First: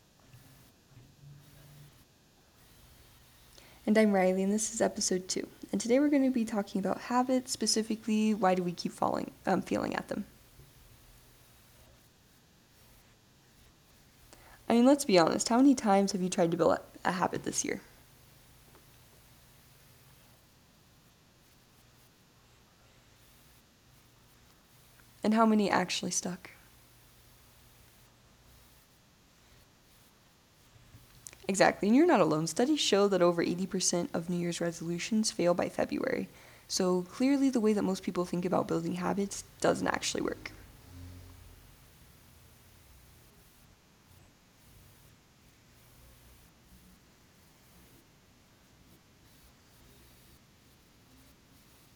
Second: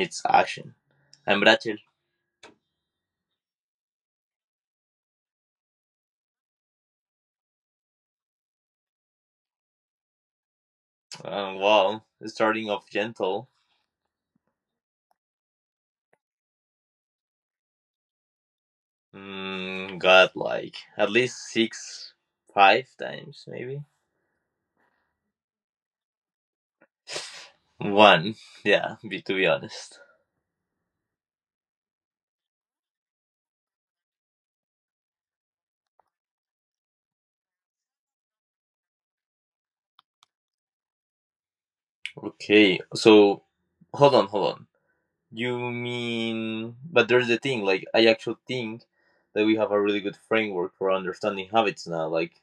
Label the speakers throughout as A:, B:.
A: meets action. I'm Rachel.
B: And I'm Riley, and this is episode two. And today we're going to be talking about habits, specifically why do we keep feeling at them.
A: Wow, starting off gentle.
B: I mean, let's be honest, how many times have you tried to build a habit this year?
A: Got like at least six, five times maybe.
B: And how many actually stuck?
A: One, yeah, to be honest.
B: Exactly, and you're not alone. Studies show that over 80% of New Year's resolutions fail by February. So clearly, the way that most people think about building habits doesn't actually work.
A: Okay, so hold on, hold on. You mean, but there's the thing, like, I actually think that we have a really good framework for understanding habits now, like,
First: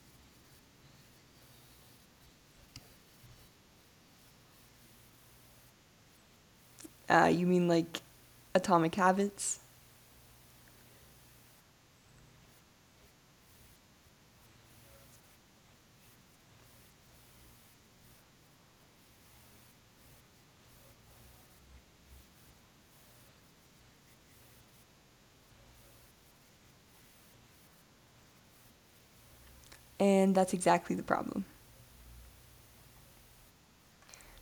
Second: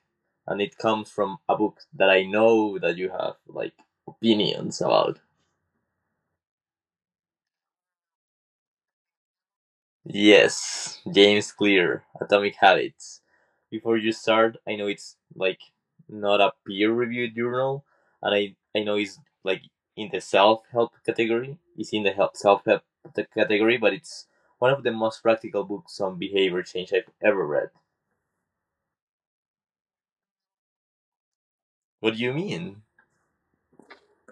A: and it comes from a book that I know that you have, like, opinions about.
B: You mean like Atomic Habits?
A: Yes, James Clear, Atomic Habits. Before you start, I know it's like not a peer-reviewed journal, and I know it's like in the self-help category. It's in the help self-help category, but it's one of the most practical books on behavior change I've ever read.
B: And that's exactly the problem.
A: What do you mean?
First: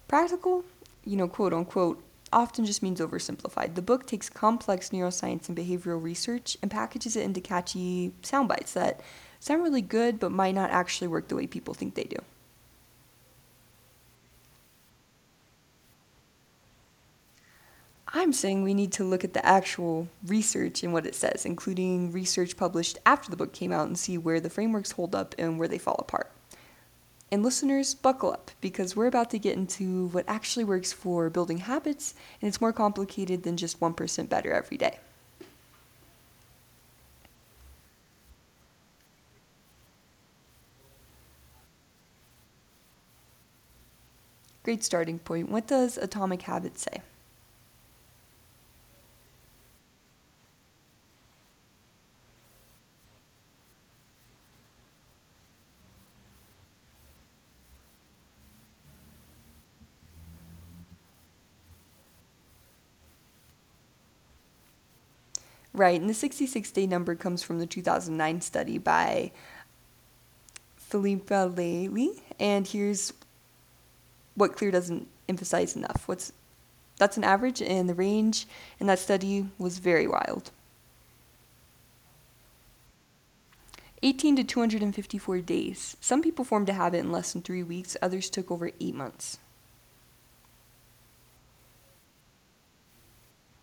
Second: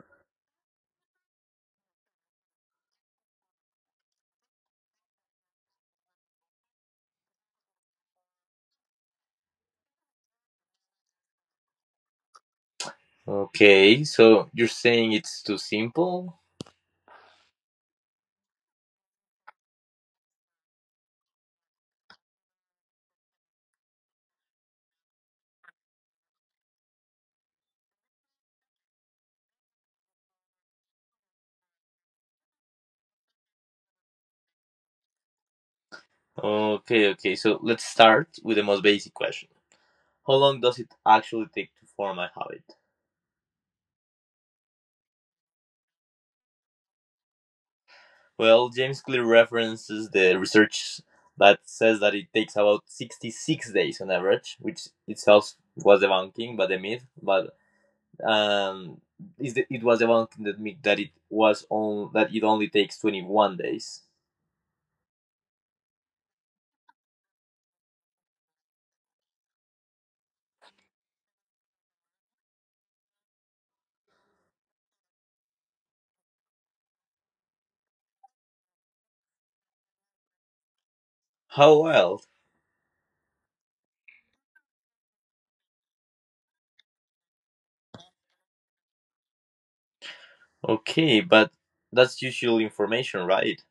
B: Practical, quote unquote, often just means oversimplified. The book takes complex neuroscience and behavioral research and packages it into catchy sound bites that sound really good but might not actually work the way people think they do.
A: Okay, so you're saying it's too simple?
B: I'm saying we need to look at the actual research and what it says, including research published after the book came out, and see where the frameworks hold up and where they fall apart. And listeners, buckle up because we're about to get into what actually works for building habits, and it's more complicated than just 1% better every day.
A: Okay, okay. So let's start with the most basic question. How long does it actually take to form a habit?
B: Great starting point. What does Atomic Habits say?
A: Well, James Clear references the research that says that it takes about 66 days on average, which itself was debunking, but the myth, but um, is it was debunking that myth that it was on that it only takes 21 days.
B: Right, and the 66-day number comes from the 2009 study by Philippa Lely. And here's what Clear doesn't emphasize enough. What's that's an average, and the range in that study was very wild.
A: How wild!
B: 18 to 254 days. Some people formed a habit in less than 3 weeks, others took over 8 months.
A: Okay, but that's usual information, right?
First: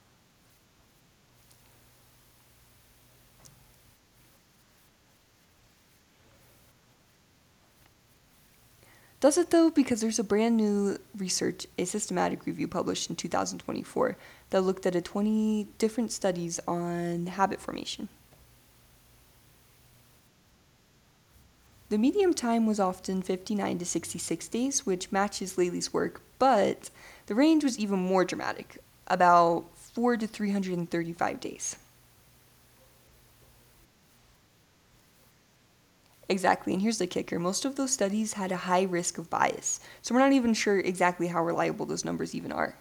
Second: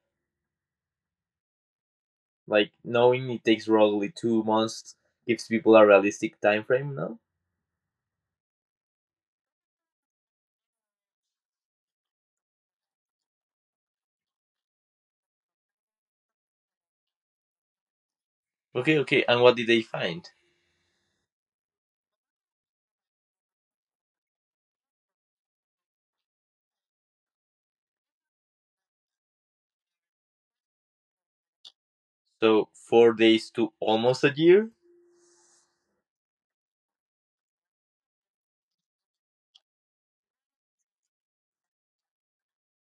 A: Like knowing it takes roughly 2 months gives people a realistic time frame, no?
B: Does it though? Because there's a brand new research, a systematic review published in 2024 that looked at a 20 different studies on habit formation.
A: Okay, okay, and what did they find?
B: The medium time was often 59 to 66 days, which matches Laley's work, but the range was even more dramatic, about 4 to 335 days.
A: So 4 days to almost a year?
B: Exactly, and here's the kicker most of those studies had a high risk of bias, so we're not even sure exactly how reliable those numbers even are.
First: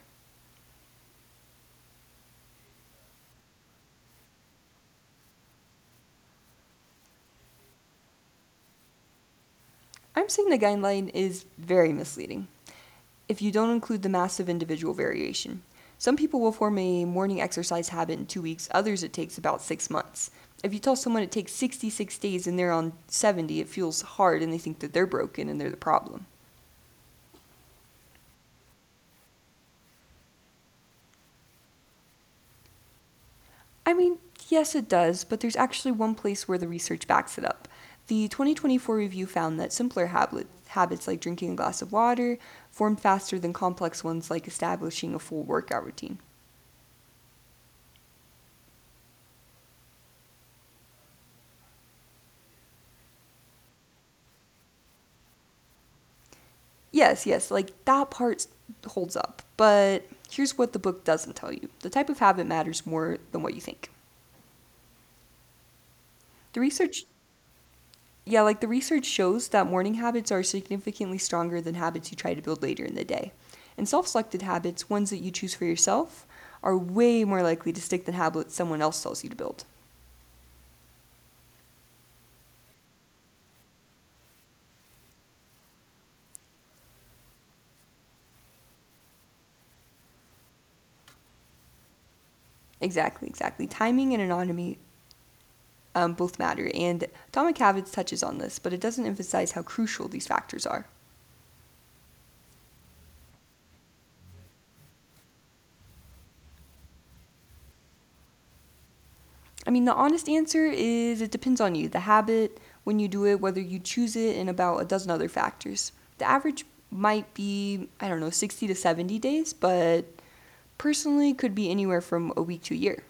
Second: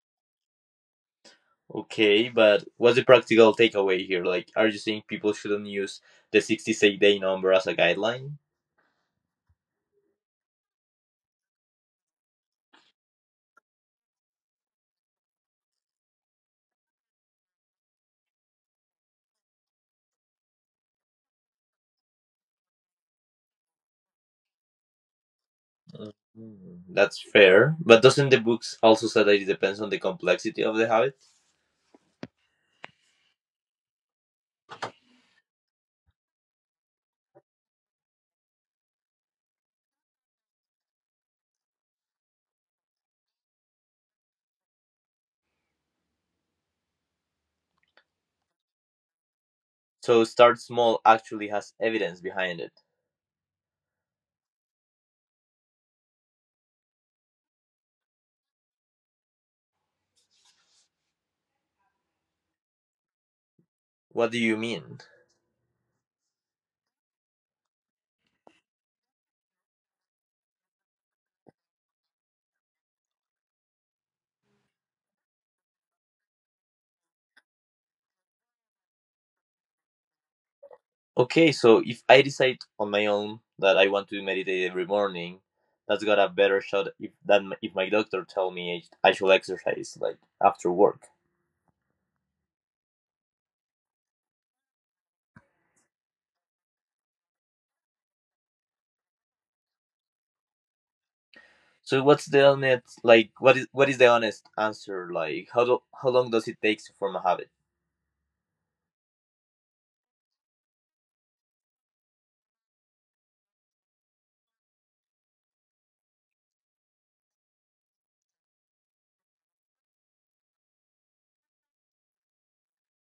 A: Okay, but what's the practical takeaway here? Like, are you saying people shouldn't use the 66-day number as a guideline?
B: I'm saying the guideline is very misleading. If you don't include the massive individual variation, some people will form a morning exercise habit in 2 weeks, others it takes about 6 months. If you tell someone it takes 66 days and they're on 70, it feels hard and they think that they're broken and they're the problem.
A: Mm, that's fair. But doesn't the books also say that it depends on the complexity of the habit?
B: I mean, yes, it does, but there's actually one place where the research backs it up. The 2024 review found that simpler habits like drinking a glass of water formed faster than complex ones like establishing a full workout routine.
A: So, start small actually has evidence behind it.
B: Yes, yes, like that part holds up, but here's what the book doesn't tell you the type of habit matters more than what you think.
A: What do you mean?
B: The research, the research shows that morning habits are significantly stronger than habits you try to build later in the day. And self selected habits, ones that you choose for yourself, are way more likely to stick than habits someone else tells you to build.
A: Okay, so if I decide on my own that I want to meditate every morning, that's got a better shot if than if my doctor tell me I should exercise like after work.
B: Exactly, exactly. Timing and anatomy both matter, and Atomic Habits touches on this, but it doesn't emphasize how crucial these factors are.
A: So what's the honest like what is the honest answer like how long does it take to form a habit?
B: I mean, the honest answer is it depends on you, the habit, when you do it, whether you choose it, and about a dozen other factors. The average might be, I don't know, 60 to 70 days, but personally could be anywhere from a week to a year.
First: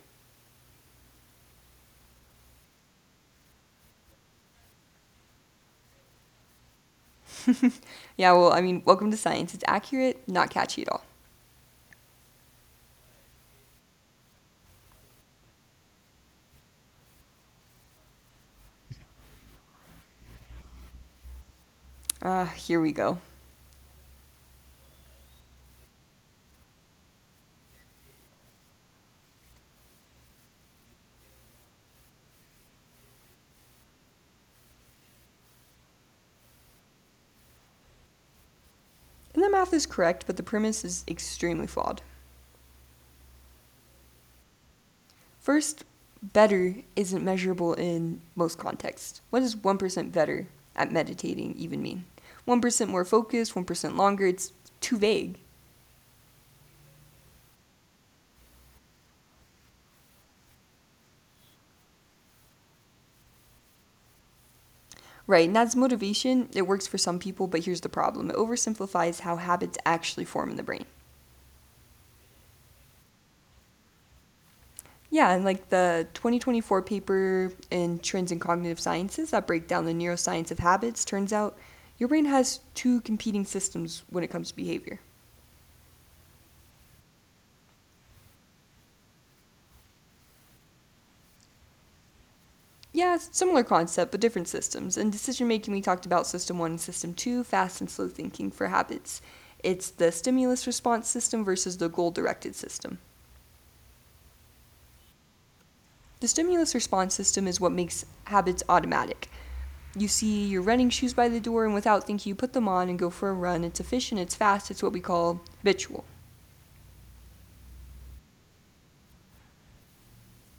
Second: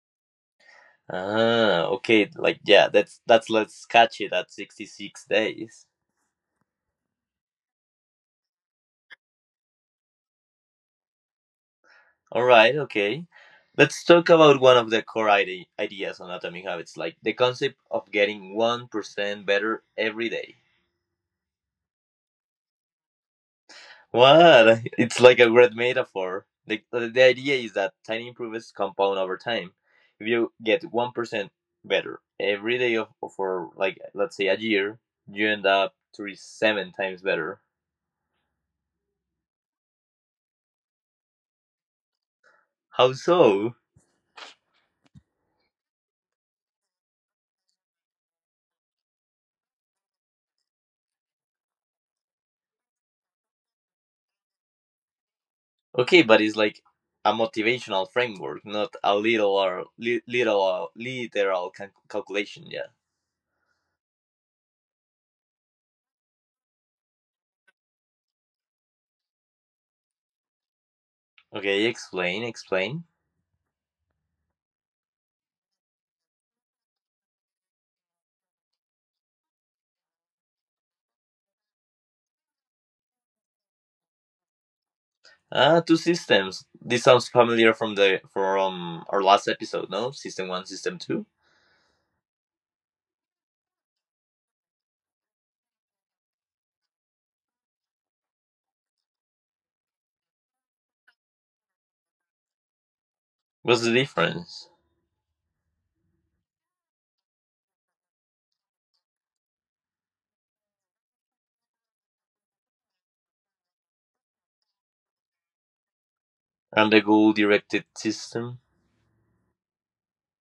A: Okay, like yeah, that's let's catch it at 66 days.
B: Yeah, well, I mean, welcome to science. It's accurate, not catchy at all.
A: All right, okay. Let's talk about one of the core ideas on Atomic Habits, like the concept of getting 1% better every day.
B: Here we go.
A: What? It's like a great metaphor. The idea is that tiny improvements compound over time. If you get 1% better every day for, like, let's say a year, you end up 37 times better.
B: And the math is correct, but the premise is extremely flawed.
A: How so?
B: First, better isn't measurable in most contexts. What does 1% better at meditating even mean? 1% more focused, 1% longer, it's too vague.
A: Okay, but it's like a motivational framework, not a little or literal calculation, yeah.
B: Right, and that's motivation. It works for some people, but here's the problem it oversimplifies how habits actually form in the brain.
A: Okay, explain, explain.
B: Yeah, and like the 2024 paper in Trends in Cognitive Sciences that break down the neuroscience of habits, turns out your brain has two competing systems when it comes to behavior.
A: Two systems. This sounds familiar from the from our last episode, no? System one, system two.
B: Yeah, similar concept, but different systems. In decision making, we talked about system one and system two, fast and slow thinking for habits. It's the stimulus response system versus the goal directed system.
A: What's the difference?
B: The stimulus response system is what makes habits automatic. You see your running shoes by the door, and without thinking, you put them on and go for a run. It's efficient, it's fast, it's what we call habitual.
A: And the goal-directed system?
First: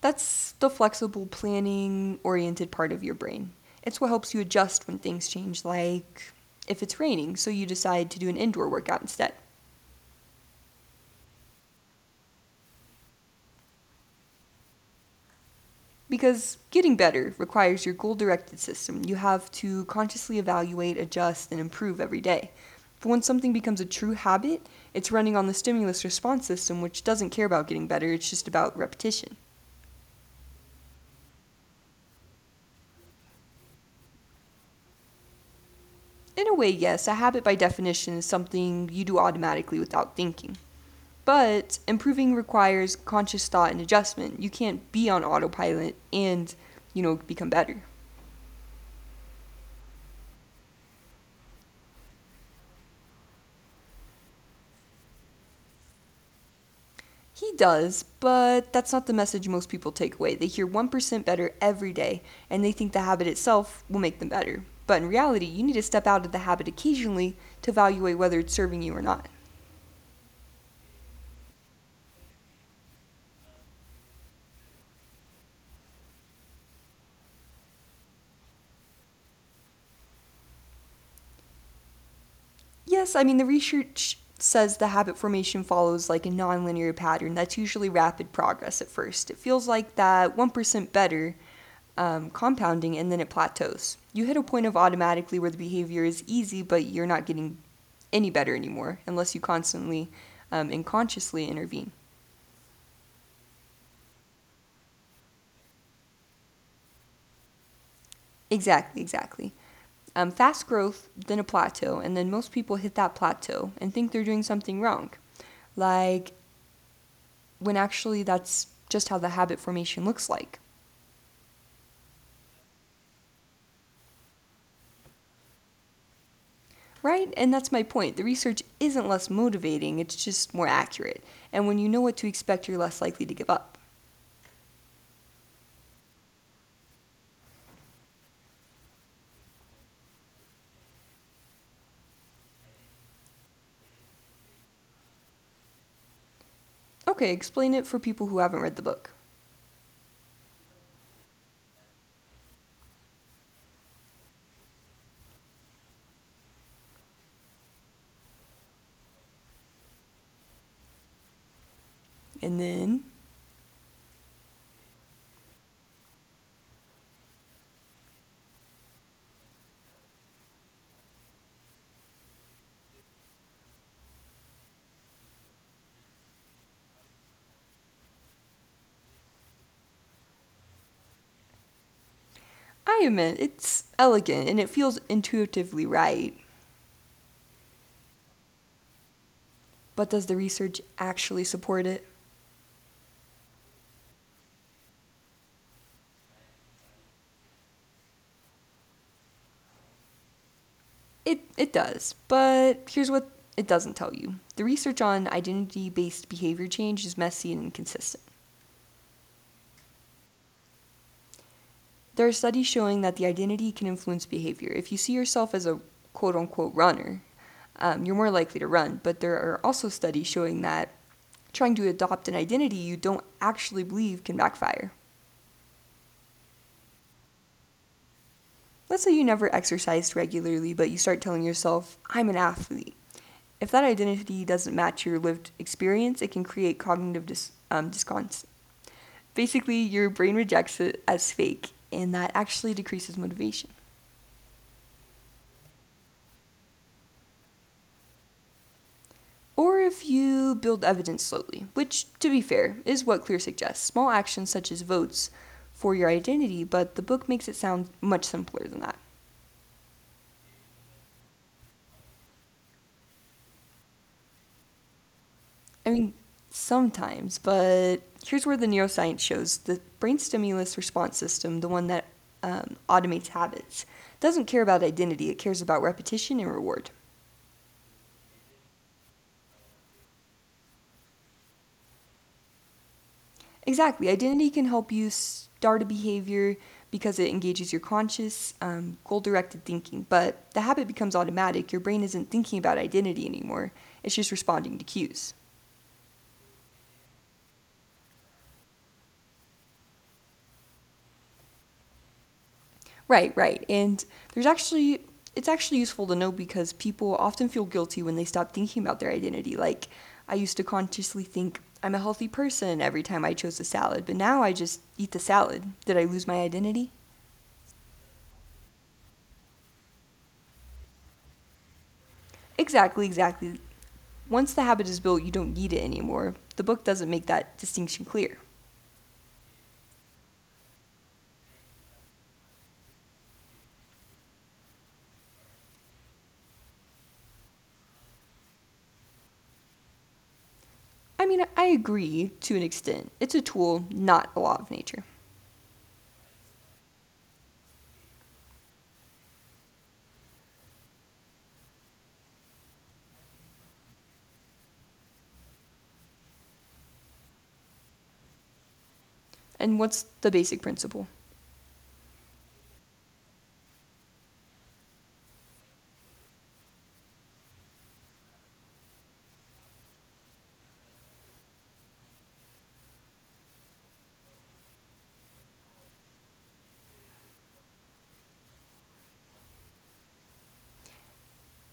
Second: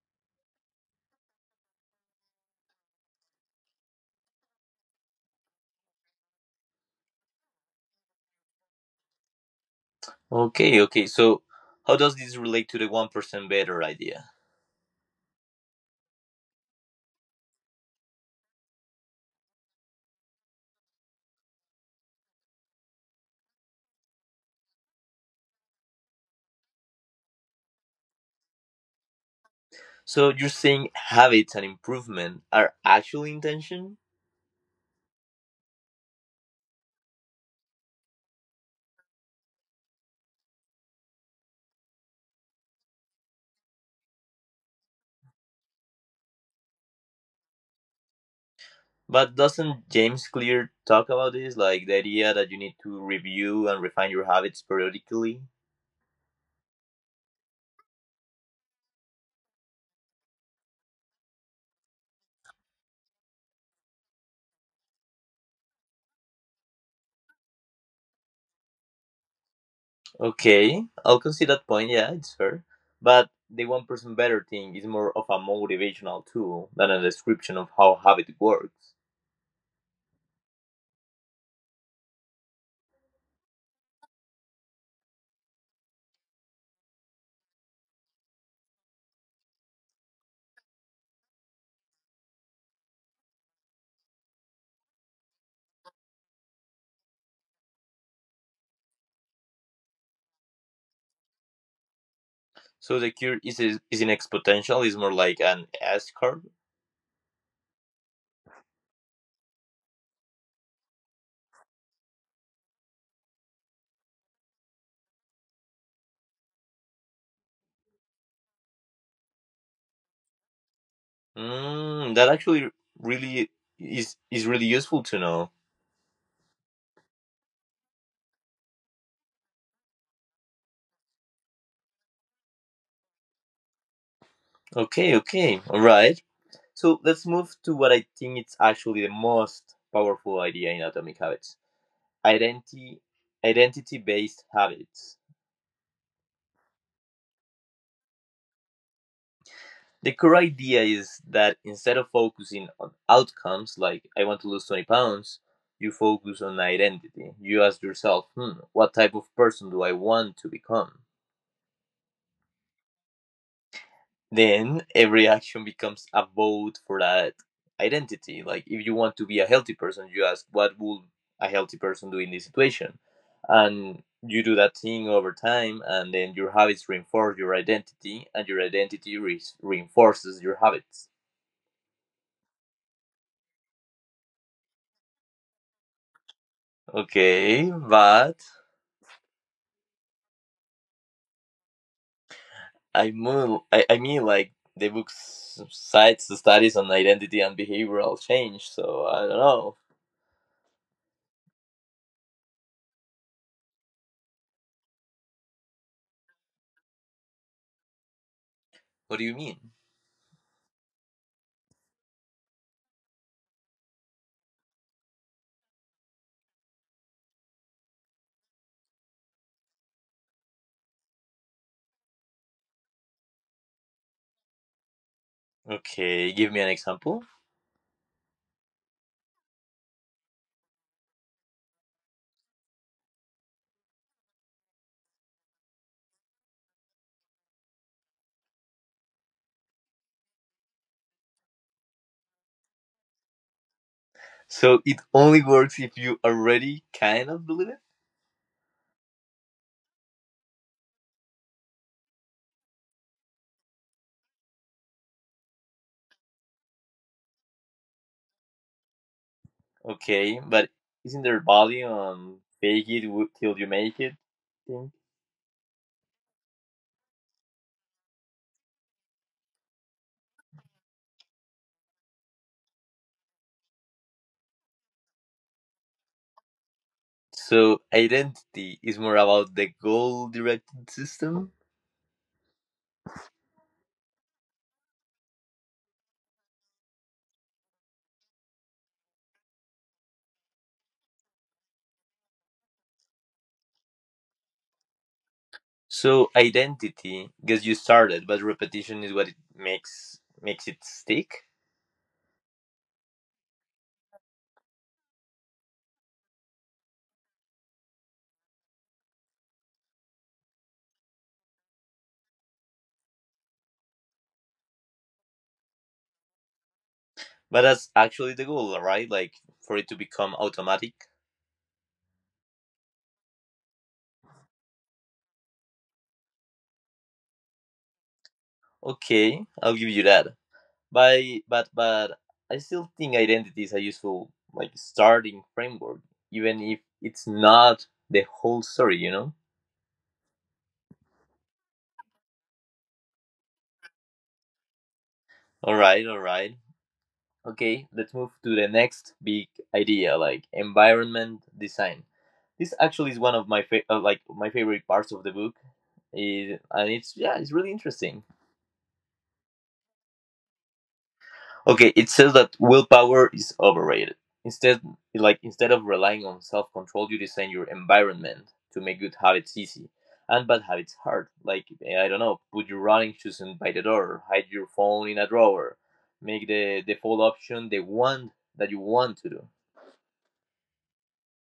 B: That's the flexible planning oriented part of your brain. It's what helps you adjust when things change, like if it's raining, so you decide to do an indoor workout instead.
A: Okay, okay. So, how does this relate to the 1% better idea?
B: Because getting better requires your goal directed system. You have to consciously evaluate, adjust, and improve every day. But when something becomes a true habit, it's running on the stimulus response system, which doesn't care about getting better, it's just about repetition.
A: So, you're saying habits and improvement are actual intention?
B: In a way, yes, a habit by definition is something you do automatically without thinking. But improving requires conscious thought and adjustment. You can't be on autopilot and become better.
A: But doesn't James Clear talk about this? Like the idea that you need to review and refine your habits periodically?
B: He does, but that's not the message most people take away. They hear 1% better every day and they think the habit itself will make them better. But in reality, you need to step out of the habit occasionally to evaluate whether it's serving you or not.
A: Okay, I'll concede that point. Yeah, it's fair. But the 1% better thing is more of a motivational tool than a description of how habit works.
B: Yes, I mean, the research says the habit formation follows like a nonlinear pattern that's usually rapid progress at first. It feels like that 1% better compounding and then it plateaus. You hit a point of automatically where the behavior is easy, but you're not getting any better anymore unless you constantly and consciously intervene.
A: So the cure is an exponential. Is more like an S curve.
B: Exactly, exactly. Fast growth, then a plateau, and then most people hit that plateau and think they're doing something wrong. Like when actually that's just how the habit formation looks like.
A: That actually really is really useful to know.
B: Right? And that's my point. The research isn't less motivating, it's just more accurate. And when you know what to expect, you're less likely to give up.
A: Okay, okay, all right. So let's move to what I think it's actually the most powerful idea in Atomic Habits: identity identity based habits.
B: Okay, explain it for people who haven't read the book.
A: The core idea is that instead of focusing on outcomes like I want to lose 20 pounds, you focus on identity. You ask yourself, what type of person do I want to become?
B: And then,
A: Then every action becomes a vote for that identity. Like if you want to be a healthy person, you ask what would a healthy person do in this situation, and you do that thing over time, and then your habits reinforce your identity, and your identity reinforces your habits.
B: I admit, it's elegant and it feels intuitively right.
A: Okay, but
B: But does the research actually support it?
A: I mean, like the book cites the studies on identity and behavioral change, so I don't know.
B: It does. But here's what it doesn't tell you the research on identity based behavior change is messy and inconsistent.
A: What do you mean?
B: There are studies showing that the identity can influence behavior. If you see yourself as a quote unquote runner, you're more likely to run. But there are also studies showing that trying to adopt an identity you don't actually believe can backfire.
A: Okay, give me an example.
B: Let's say you never exercised regularly, but you start telling yourself, I'm an athlete. If that identity doesn't match your lived experience, it can create cognitive disconnect. Basically, your brain rejects it as fake, and that actually decreases motivation.
A: So it only works if you already kind of believe it?
B: Or if you build evidence slowly, which, to be fair, is what Clear suggests small actions such as votes for your identity, but the book makes it sound much simpler than that.
A: Okay, but isn't there value on fake it till you make it thing?
B: I mean, sometimes, but here's where the neuroscience shows the brain stimulus response system, the one that automates habits, doesn't care about identity, it cares about repetition and reward.
A: So identity is more about the goal directed system.
B: Exactly. Identity can help you start a behavior because it engages your conscious goal directed thinking. But the habit becomes automatic. Your brain isn't thinking about identity anymore, it's just responding to cues.
A: So identity gets you started, but repetition is what it makes it stick.
B: Right, right. And there's actually, it's actually useful to know because people often feel guilty when they stop thinking about their identity. Like, I used to consciously think, I'm a healthy person every time I chose a salad, but now I just eat the salad. Did I lose my identity?
A: But that's actually the goal, right? Like for it to become automatic.
B: Exactly, exactly. Once the habit is built, you don't need it anymore. The book doesn't make that distinction clear.
A: Okay, I'll give you that. But but but I still think identity is a useful like starting framework, even if it's not the whole story, you know?
B: I mean, I agree to an extent. It's a tool, not a law of nature.
A: Alright, alright. Okay, let's move to the next big idea, like environment design. This actually is one of my like my favorite parts of the book, is and it's yeah, it's really interesting.
B: And what's the basic principle?
A: Okay, it says that willpower is overrated. Instead, like instead of relying on self-control, you design your environment to make good habits easy and bad habits hard. Like I don't know, put your running shoes in by the door, hide your phone in a drawer, make the default option the one that you want to do.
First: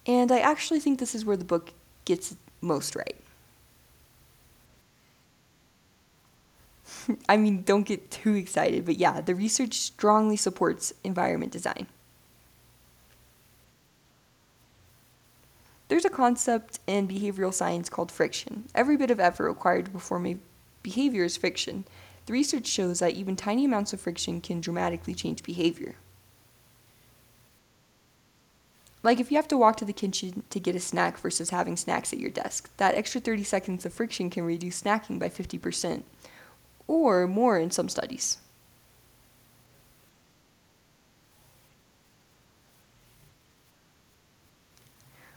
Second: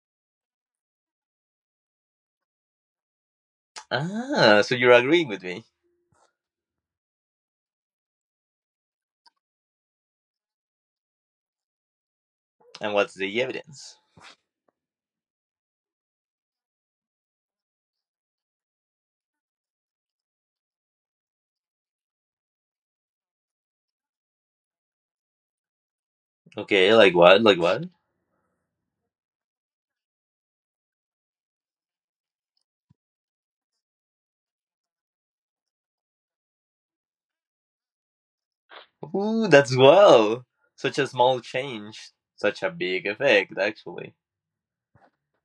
B: And I actually think this is where the book gets it most right.
A: So you're agreeing with me.
B: I mean, don't get too excited, but yeah, the research strongly supports environment design.
A: And what's the evidence?
B: There's a concept in behavioral science called friction. Every bit of effort required to perform a behavior is friction. The research shows that even tiny amounts of friction can dramatically change behavior.
A: Okay, like what? Like what?
B: Like if you have to walk to the kitchen to get a snack versus having snacks at your desk, that extra 30 seconds of friction can reduce snacking by 50%, or more in some studies.
A: Ooh, that's wow. Such a small change, such a big effect, actually.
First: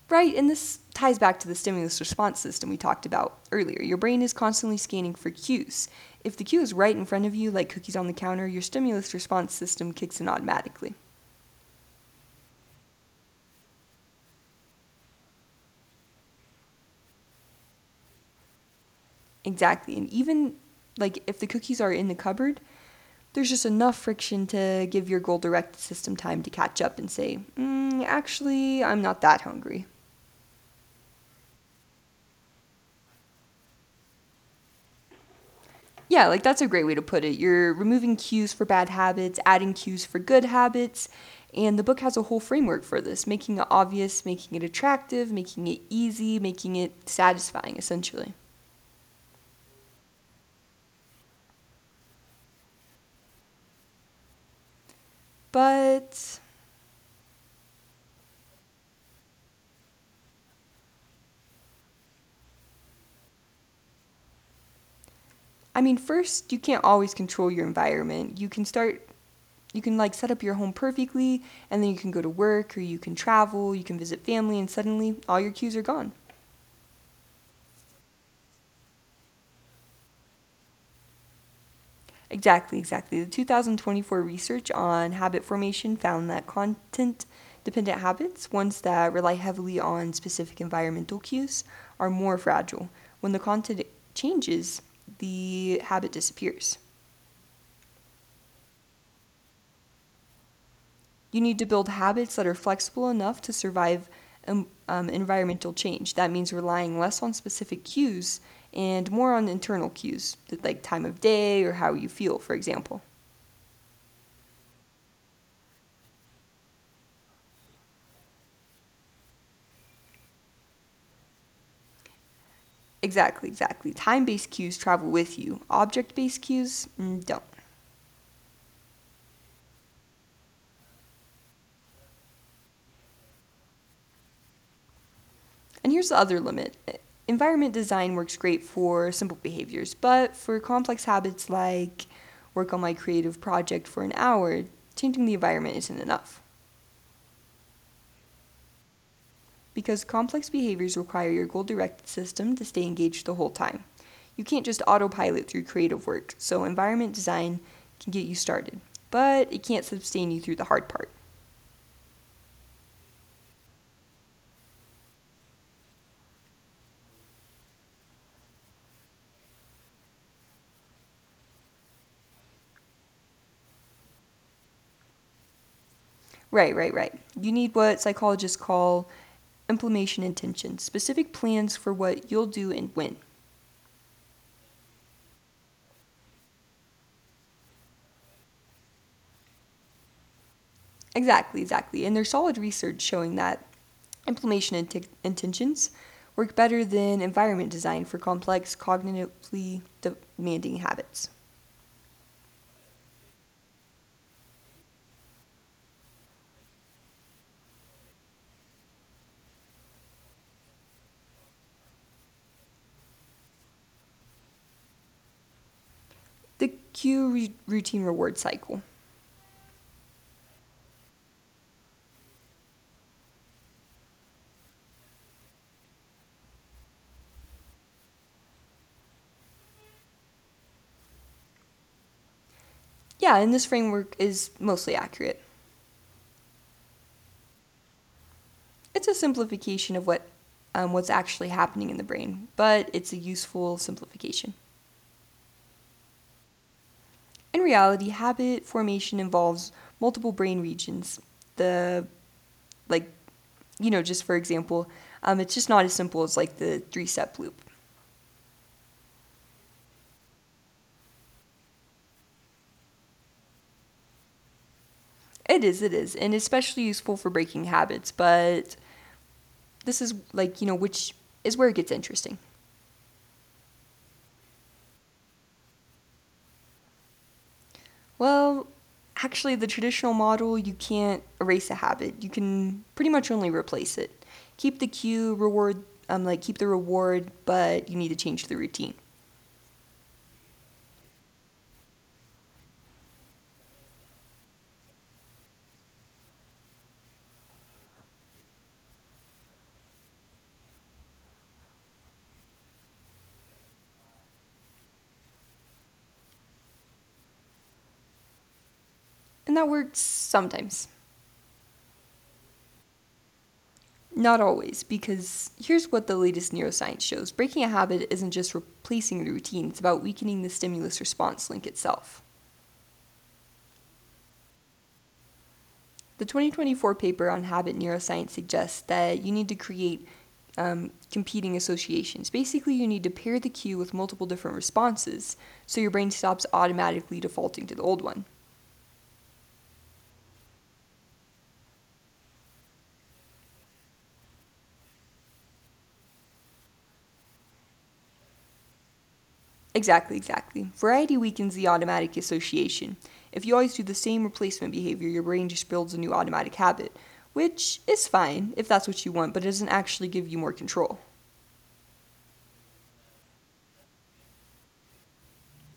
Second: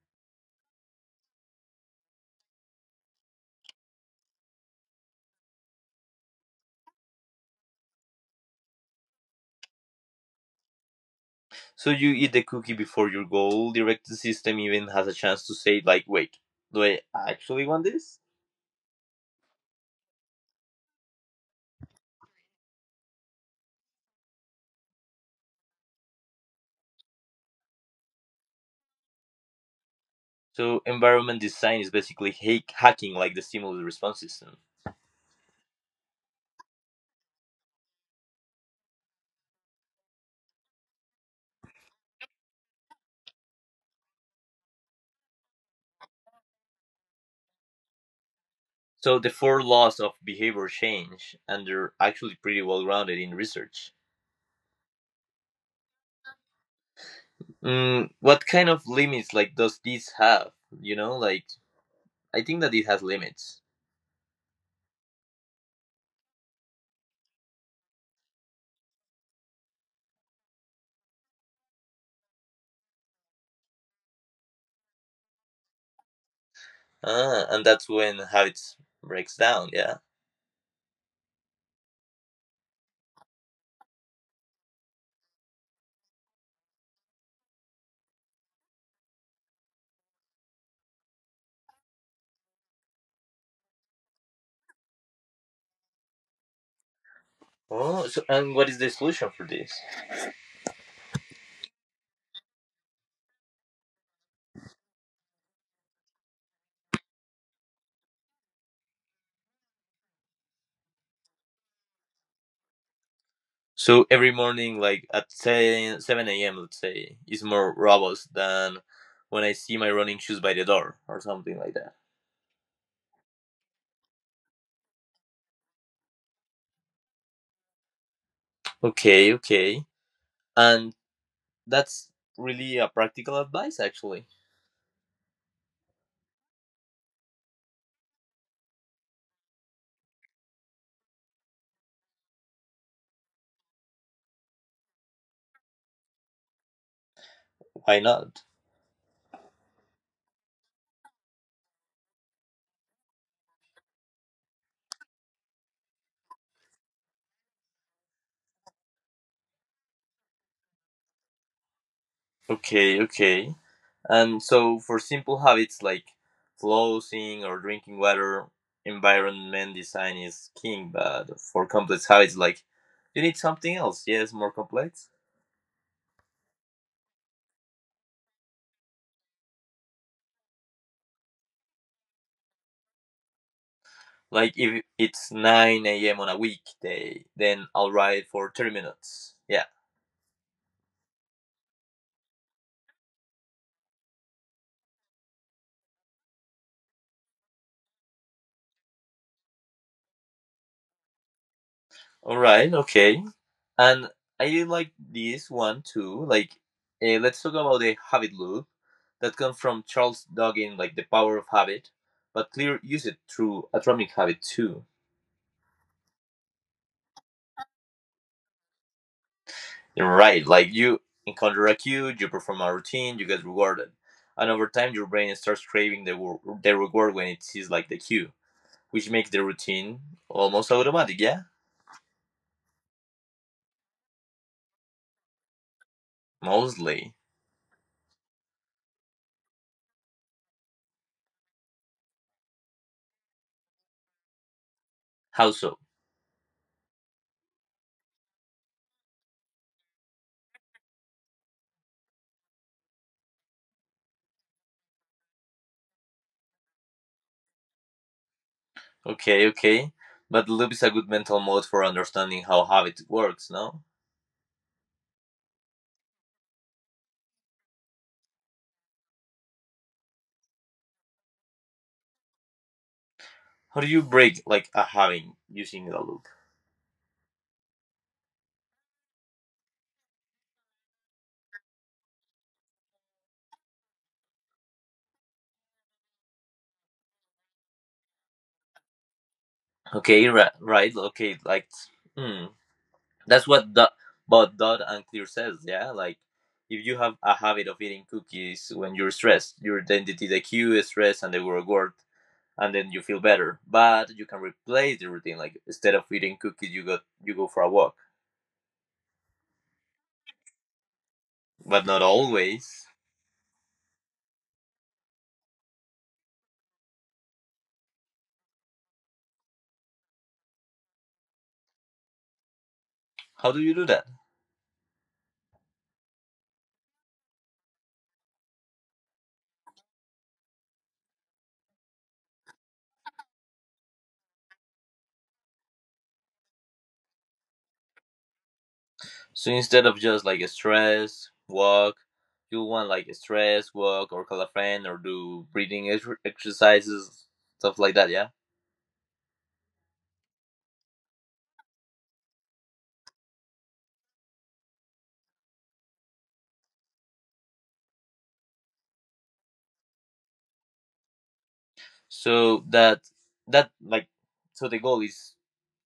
B: Right, and this ties back to the stimulus response system we talked about earlier. Your brain is constantly scanning for cues. If the cue is right in front of you, like cookies on the counter, your stimulus response system kicks in automatically.
A: So you eat the cookie before your goal directed system even has a chance to say like, wait, do I actually want this?
B: Exactly. And even like if the cookies are in the cupboard, there's just enough friction to give your goal directed system time to catch up and say, mm, actually, I'm not that hungry.
A: So environment design is basically hacking like the stimulus response system.
B: Yeah, like that's a great way to put it. You're removing cues for bad habits, adding cues for good habits, and the book has a whole framework for this: making it obvious, making it attractive, making it easy, making it satisfying, essentially.
A: So the four laws of behavior change, and they're actually pretty well grounded in research.
B: But,
A: What kind of limits like does this have? You know, like I think that it has limits.
B: I mean, first, you can't always control your environment. You can start, you can like set up your home perfectly, and then you can go to work, or you can travel, you can visit family, and suddenly all your cues are gone.
A: And that's when habits breaks down. Yeah.
B: Exactly, exactly. The 2024 research on habit formation found that content dependent habits, ones that rely heavily on specific environmental cues, are more fragile. When the content changes, the habit disappears.
A: Oh, so and what is the solution for this?
B: You need to build habits that are flexible enough to survive environmental change. That means relying less on specific cues and more on internal cues, like time of day or how you feel, for example.
A: So every morning, like at 7, 7 a.m., let's say, is more robust than when I see my running shoes by the door or something like that.
B: Exactly, exactly. Time based cues travel with you, object based cues don't.
A: Okay, okay. And that's really a practical advice, actually.
B: And here's the other limit. Environment design works great for simple behaviors, but for complex habits like work on my creative project for an hour, changing the environment isn't enough.
A: Why not?
B: Because complex behaviors require your goal directed system to stay engaged the whole time. You can't just autopilot through creative work, so environment design can get you started, but it can't sustain you through the hard part.
A: Okay, okay. And so for simple habits like flossing or drinking water, environment design is king. But for complex habits, like you need something else. Yes, more complex.
B: Right, right, right. You need what psychologists call implementation intention, specific plans for what you'll do and when.
A: Like if it's 9 a.m. on a weekday, then I'll ride for 30 minutes. Yeah.
B: Exactly, exactly. And there's solid research showing that implementation intentions work better than environment design for complex, cognitively demanding habits.
A: All right. Okay. And I like this one too. Like, let's talk about the habit loop that comes from Charles Duggin, like The Power of Habit, but Clear use it through Atomic Habit too.
B: The cue routine reward cycle.
A: Right. Like you encounter a cue, you perform a routine, you get rewarded. And over time, your brain starts craving the reward when it sees like the cue, which makes the routine almost automatic. Yeah.
B: Yeah, and this framework is mostly accurate.
A: Mostly,
B: It's a simplification of what what's actually happening in the brain, but it's a useful simplification.
A: how so?
B: In reality, habit formation involves multiple brain regions. The, like, you know, just for example, it's just not as simple as like the three step loop.
A: Okay, okay. But loop is a good mental mode for understanding how habit works, no?
B: It is, and especially useful for breaking habits, but this is like, you know, which is where it gets interesting.
A: How do you break like a habit using a loop?
B: Well, actually, the traditional model, you can't erase a habit, you can pretty much only replace it. Keep the cue, reward, like, keep the reward, but you need to change the routine.
A: Okay, right, right. Okay, like hmm. that's what the but Dot and Clear says, yeah? Like if you have a habit of eating cookies when you're stressed, your identity the cue is stress and the reward and then you feel better. But you can replace the routine, like instead of eating cookies you go for a walk.
B: And that works sometimes.
A: But not always.
B: Not always, because here's what the latest neuroscience shows: breaking a habit isn't just replacing the routine, it's about weakening the stimulus response link itself.
A: How do you do that?
B: The 2024 paper on habit neuroscience suggests that you need to create competing associations. Basically, you need to pair the cue with multiple different responses so your brain stops automatically defaulting to the old one.
A: So instead of just like a stress walk, you want like a stress walk or call a friend or do breathing exercises, stuff like that. Yeah.
B: Exactly, exactly. Variety weakens the automatic association. If you always do the same replacement behavior, your brain just builds a new automatic habit, which is fine if that's what you want, but it doesn't actually give you more control.
A: So that that like so the goal is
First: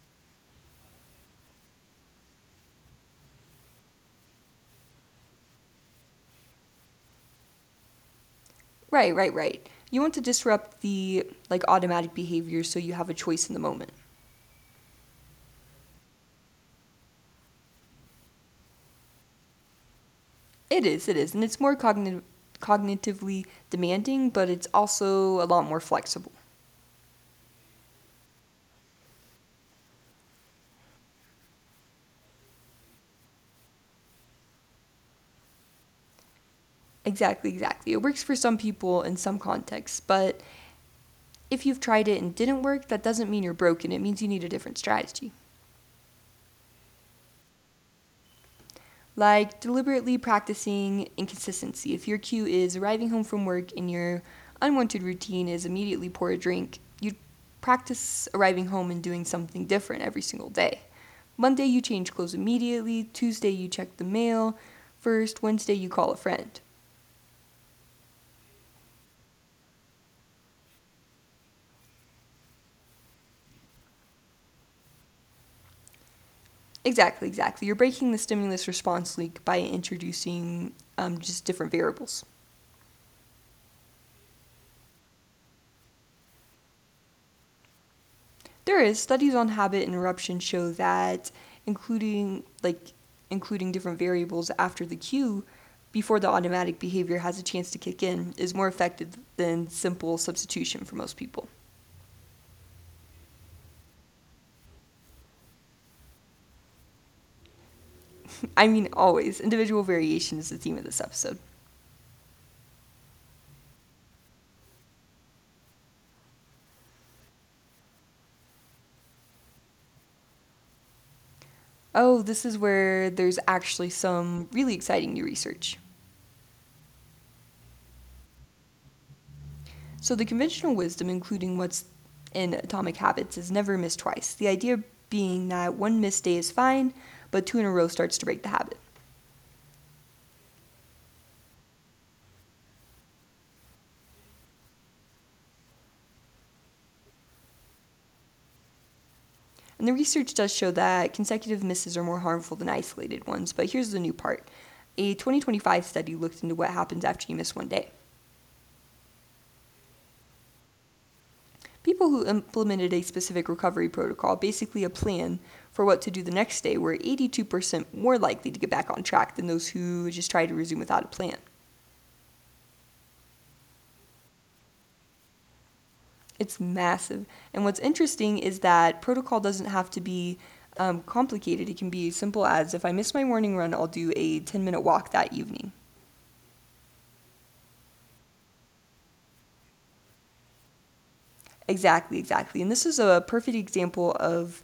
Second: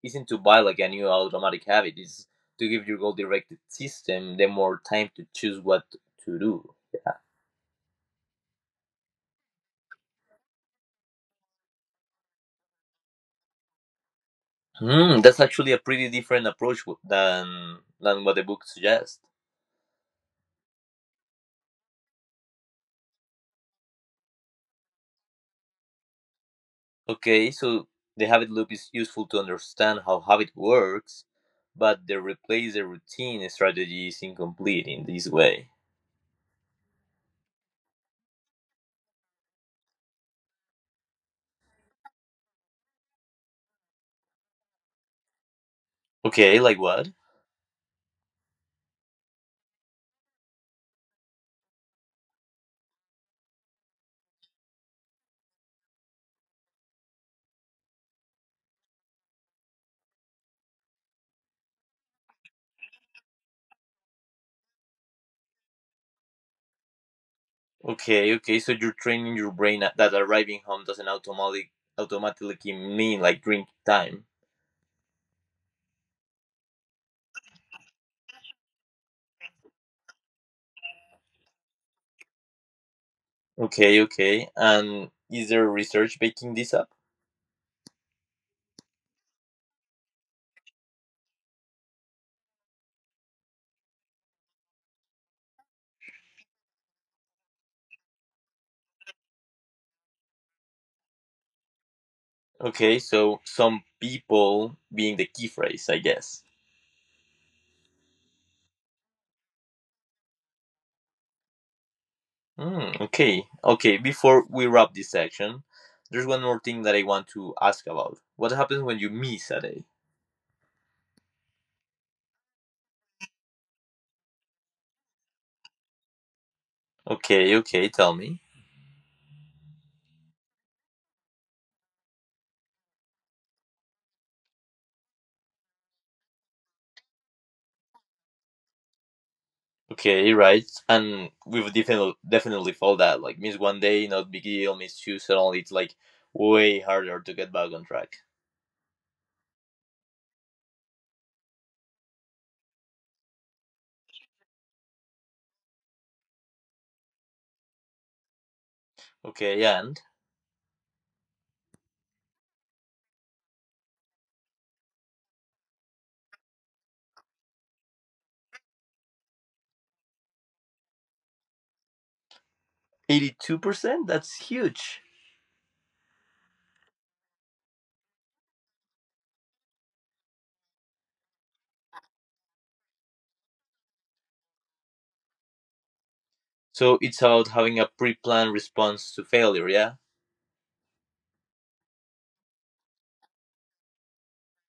A: isn't to buy like a new automatic habit. It's to give your goal directed system the more time to choose what to do. Yeah.
B: Right, right, right. You want to disrupt the like automatic behavior so you have a choice in the moment.
A: Hmm, that's actually a pretty different approach than what the book suggests.
B: It is, and it's more cognitive cognitively demanding, but it's also a lot more flexible.
A: Okay, so the habit loop is useful to understand how habit works, but the replace the routine strategy is incomplete in this way.
B: Exactly, exactly. It works for some people in some contexts, but if you've tried it and didn't work, that doesn't mean you're broken. It means you need a different strategy.
A: Okay, like what?
B: Like deliberately practicing inconsistency. If your cue is arriving home from work and your unwanted routine is immediately pour a drink, you practice arriving home and doing something different every single day. Monday, you change clothes immediately. Tuesday, you check the mail. First, Wednesday, you call a friend.
A: Okay, okay, so you're training your brain that arriving home doesn't automatically mean like drink time.
B: Exactly, exactly. You're breaking the stimulus response link by introducing just different variables.
A: Okay, okay, and is there research backing this up?
B: There is studies on habit interruption show that including like including different variables after the cue before the automatic behavior has a chance to kick in is more effective than simple substitution for most people.
A: Okay, so some people being the key phrase, I guess.
B: I mean always individual variation is the theme of this episode.
A: Okay, okay. Before we wrap this section, there's one more thing that I want to ask about. What happens when you miss a day?
B: Oh, this is where there's actually some really exciting new research.
A: Okay, okay. Tell me.
B: So the conventional wisdom including what's in Atomic Habits is never miss twice. The idea being that one missed day is fine, but two in a row starts to break the habit.
A: Okay, right. And we've definitely felt that. Like miss one day, not big deal. Miss two, suddenly it's like way harder to get back on track.
B: And the research does show that consecutive misses are more harmful than isolated ones, but here's the new part. A 2025 study looked into what happens after you miss one day.
A: Okay, and
B: People who implemented a specific recovery protocol, basically a plan for what to do the next day, were 82% more likely to get back on track than those who just tried to resume without a plan.
A: 82%. That's huge.
B: It's massive. And what's interesting is that protocol doesn't have to be complicated. It can be as simple as, if I miss my morning run, I'll do a 10-minute walk that evening.
A: So it's about having a pre-planned response to failure. Yeah.
B: Exactly, exactly. And this is a perfect example of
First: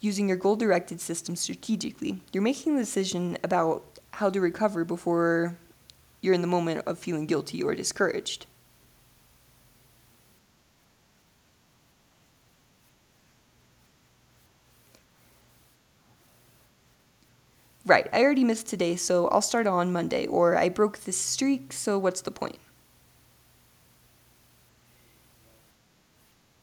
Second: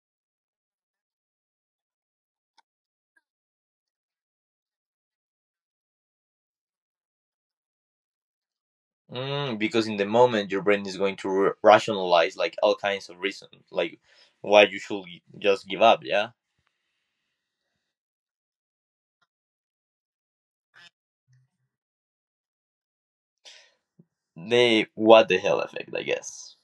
B: using your goal directed system strategically. You're making the decision about how to recover before you're in the moment of feeling guilty or discouraged.
A: Because in the moment your brain is going to r rationalize like all kinds of reasons, like why you should just give up, yeah?
B: Right, I already missed today, so I'll start on Monday, or I broke this streak, so what's the point?
A: The what the hell effect, I guess.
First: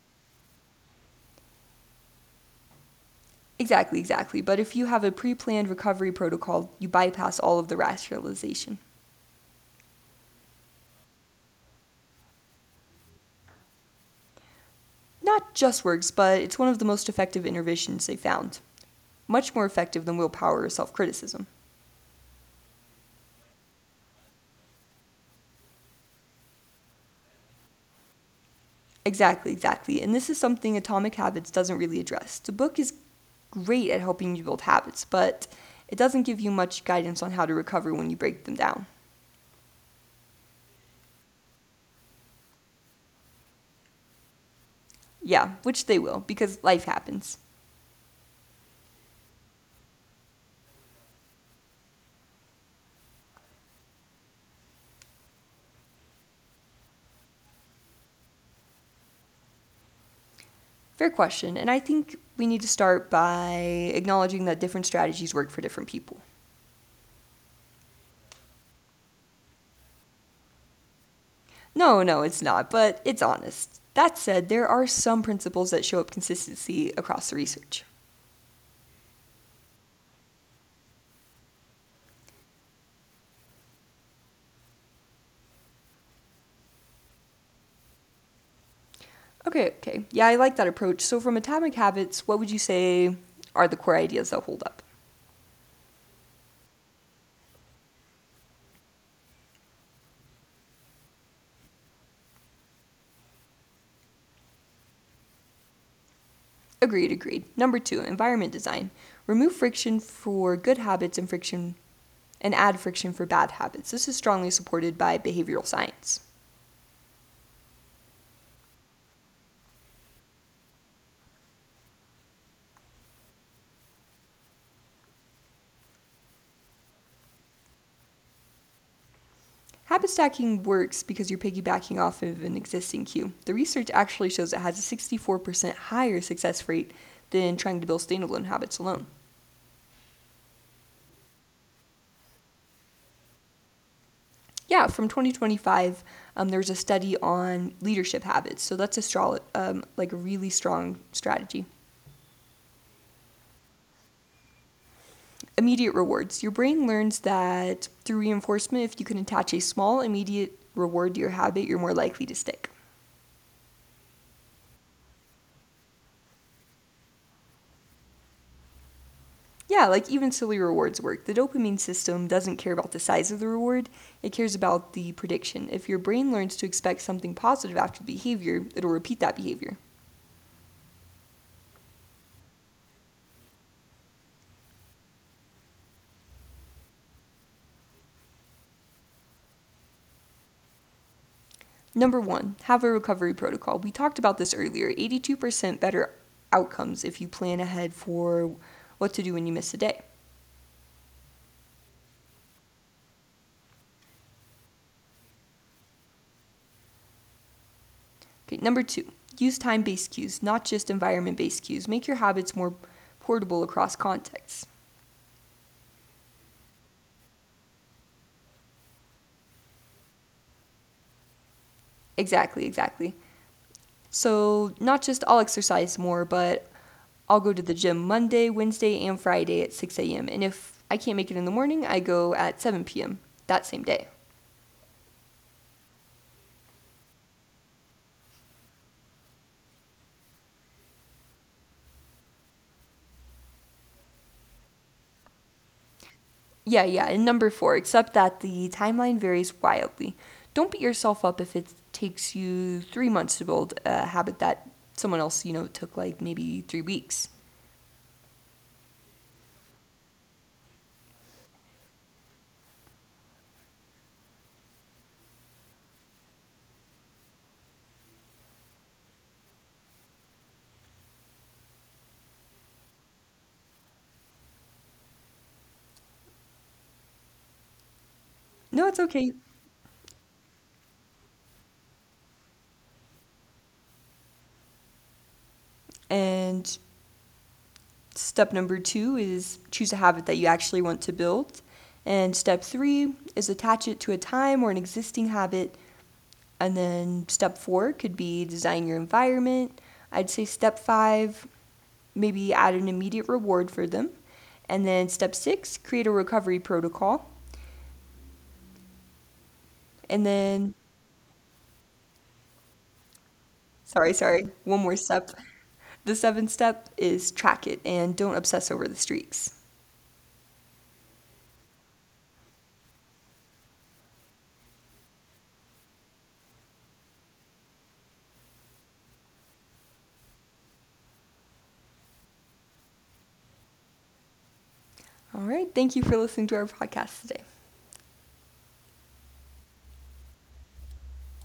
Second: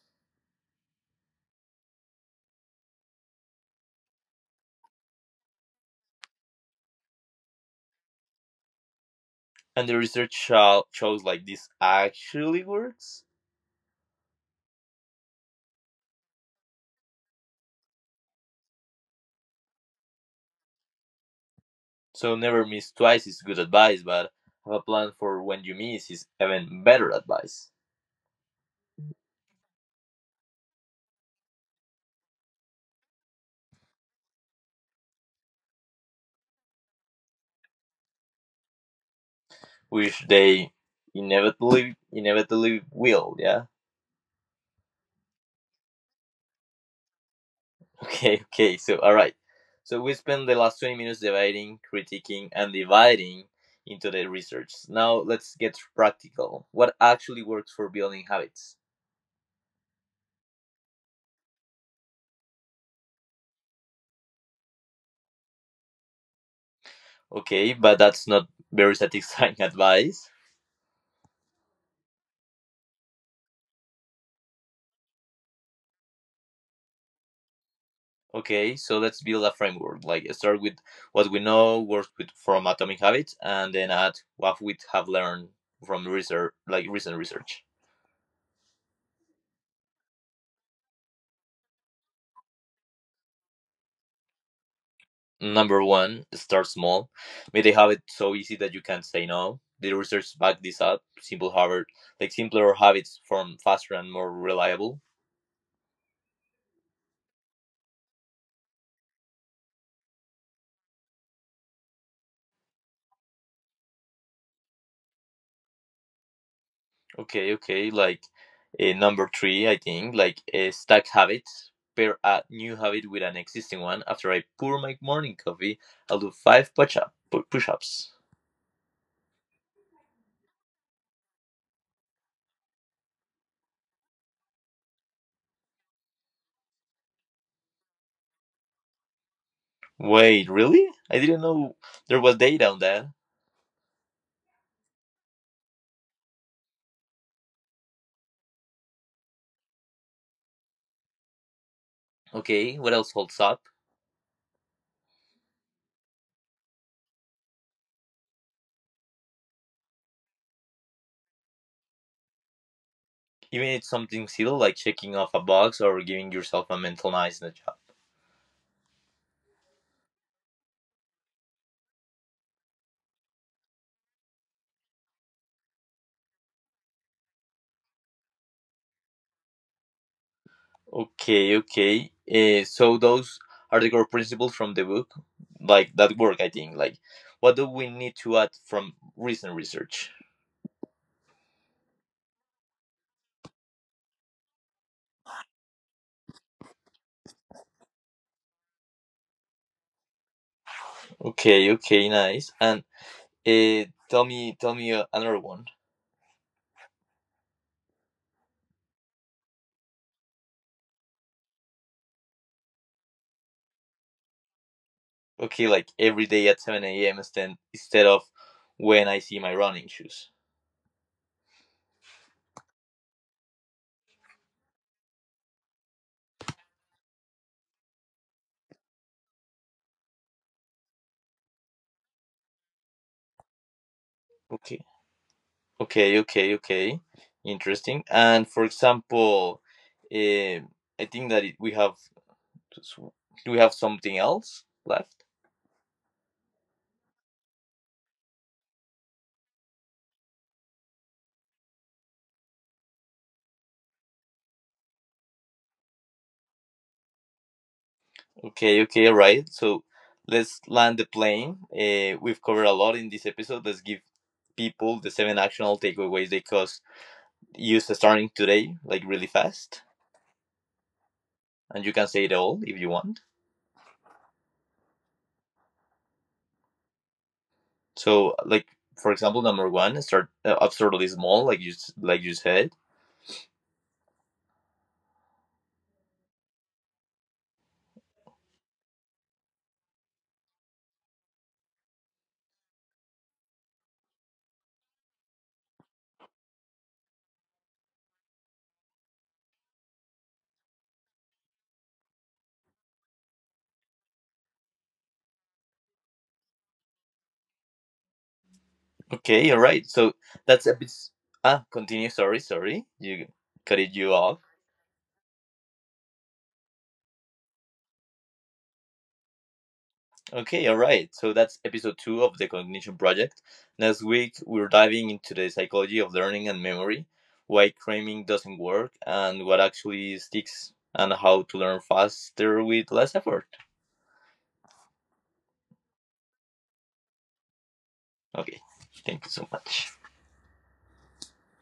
B: Exactly, exactly. But if you have a pre planned recovery protocol, you bypass all of the rationalization.
A: And the research shows like this actually works.
B: Not just works, but it's one of the most effective interventions they found. Much more effective than willpower or self criticism.
A: So never miss twice is good advice, but have a plan for when you miss is even better advice,
B: Exactly, exactly. And this is something Atomic Habits doesn't really address. The book is great at helping you build habits, but it doesn't give you much guidance on how to recover when you break them down.
A: which they inevitably will, yeah?
B: Yeah, which they will, because life happens.
A: Okay, okay. So, all right. So we spent the last 20 minutes dividing, critiquing, and dividing into the research. Now let's get practical. What actually works for building habits?
B: Fair question, and I think we need to start by acknowledging that different strategies work for different people.
A: Okay, but that's not very satisfying advice.
B: No, no, it's not, but it's honest. That said, there are some principles that show up consistency across the research.
A: Okay, so let's build a framework. Like start with what we know, work with from Atomic Habits, and then add what we have learned from research, like recent research.
B: Okay, okay. Yeah, I like that approach. So, from Atomic Habits, what would you say are the core ideas that hold up?
A: Number one, start small. May they have it so easy that you can say no. The research back this up. Simple habit, like simpler habits form faster and more reliable.
B: Agreed, agreed. Number two, environment design. Remove friction for good habits and friction and add friction for bad habits. This is strongly supported by behavioral science.
A: Okay, okay. Like number three, I think, like stack habits. Pair a new habit with an existing one. After I pour my morning coffee, I'll do five push ups.
B: Habit stacking works because you're piggybacking off of an existing cue. The research actually shows it has a 64% higher success rate than trying to build standalone habits alone.
A: Wait, really? I didn't know there was data on that.
B: Yeah, from 2025, there's a study on leadership habits. So that's a strong, like a really strong strategy.
A: Okay, what else holds up?
B: Immediate rewards. Your brain learns that through reinforcement, if you can attach a small immediate reward to your habit, you're more likely to stick.
A: Even it's something silly like checking off a box or giving yourself a mental nice in a job.
B: Yeah, like even silly rewards work. The dopamine system doesn't care about the size of the reward, it cares about the prediction. If your brain learns to expect something positive after the behavior, it'll repeat that behavior.
A: Okay, okay. So those are the core principles from the book, like that work. I think. Like, what do we need to add from recent research?
B: Number one, have a recovery protocol. We talked about this earlier: 82% better outcomes if you plan ahead for what to do when you miss a day.
A: Okay, okay, nice. And uh, tell me another one.
B: Okay, number two, use time based cues, not just environment based cues. Make your habits more portable across contexts.
A: Okay, like every day at 7 a.m. Instead of when I see my running shoes.
B: Exactly, exactly. So, not just I'll exercise more, but I'll go to the gym Monday, Wednesday, and Friday at 6 a.m. And if I can't make it in the morning, I go at 7 p.m. that same day.
A: Okay. Okay, okay, okay. Interesting. And for example, um, I think that it, we have do we have something else left?
B: Yeah, yeah, and number four, except that the timeline varies wildly. Don't beat yourself up if it takes you 3 months to build a habit that someone else, you know, took like maybe 3 weeks.
A: Okay, okay, all right. So let's land the plane. We've covered a lot in this episode. Let's give people the seven actionable takeaways they cause use starting today, like really fast, and you can say it all if you want. So, like
B: No, it's
A: for
B: okay.
A: example, number one, start absurdly small, like you said.
B: And step number two is choose a habit that you actually want to build. And step three is attach it to a time or an existing habit. And then step four could be design your environment. I'd say step five, maybe add an immediate reward for them. And then step six, create a recovery protocol.
A: Okay, all right. So
B: And
A: that's a
B: then,
A: bit. Continue. Sorry, sorry. You cut it you
B: sorry,
A: off.
B: sorry, one more step. The seventh step is track it and don't obsess over the streaks.
A: Okay, all right. So that's episode two of the Cognition Project. Next week, we're diving into the psychology of learning and memory, why cramming doesn't work, and what actually sticks, and how to learn faster with less effort.
B: All right, thank you for listening to our podcast today.
A: Okay, thank you so much.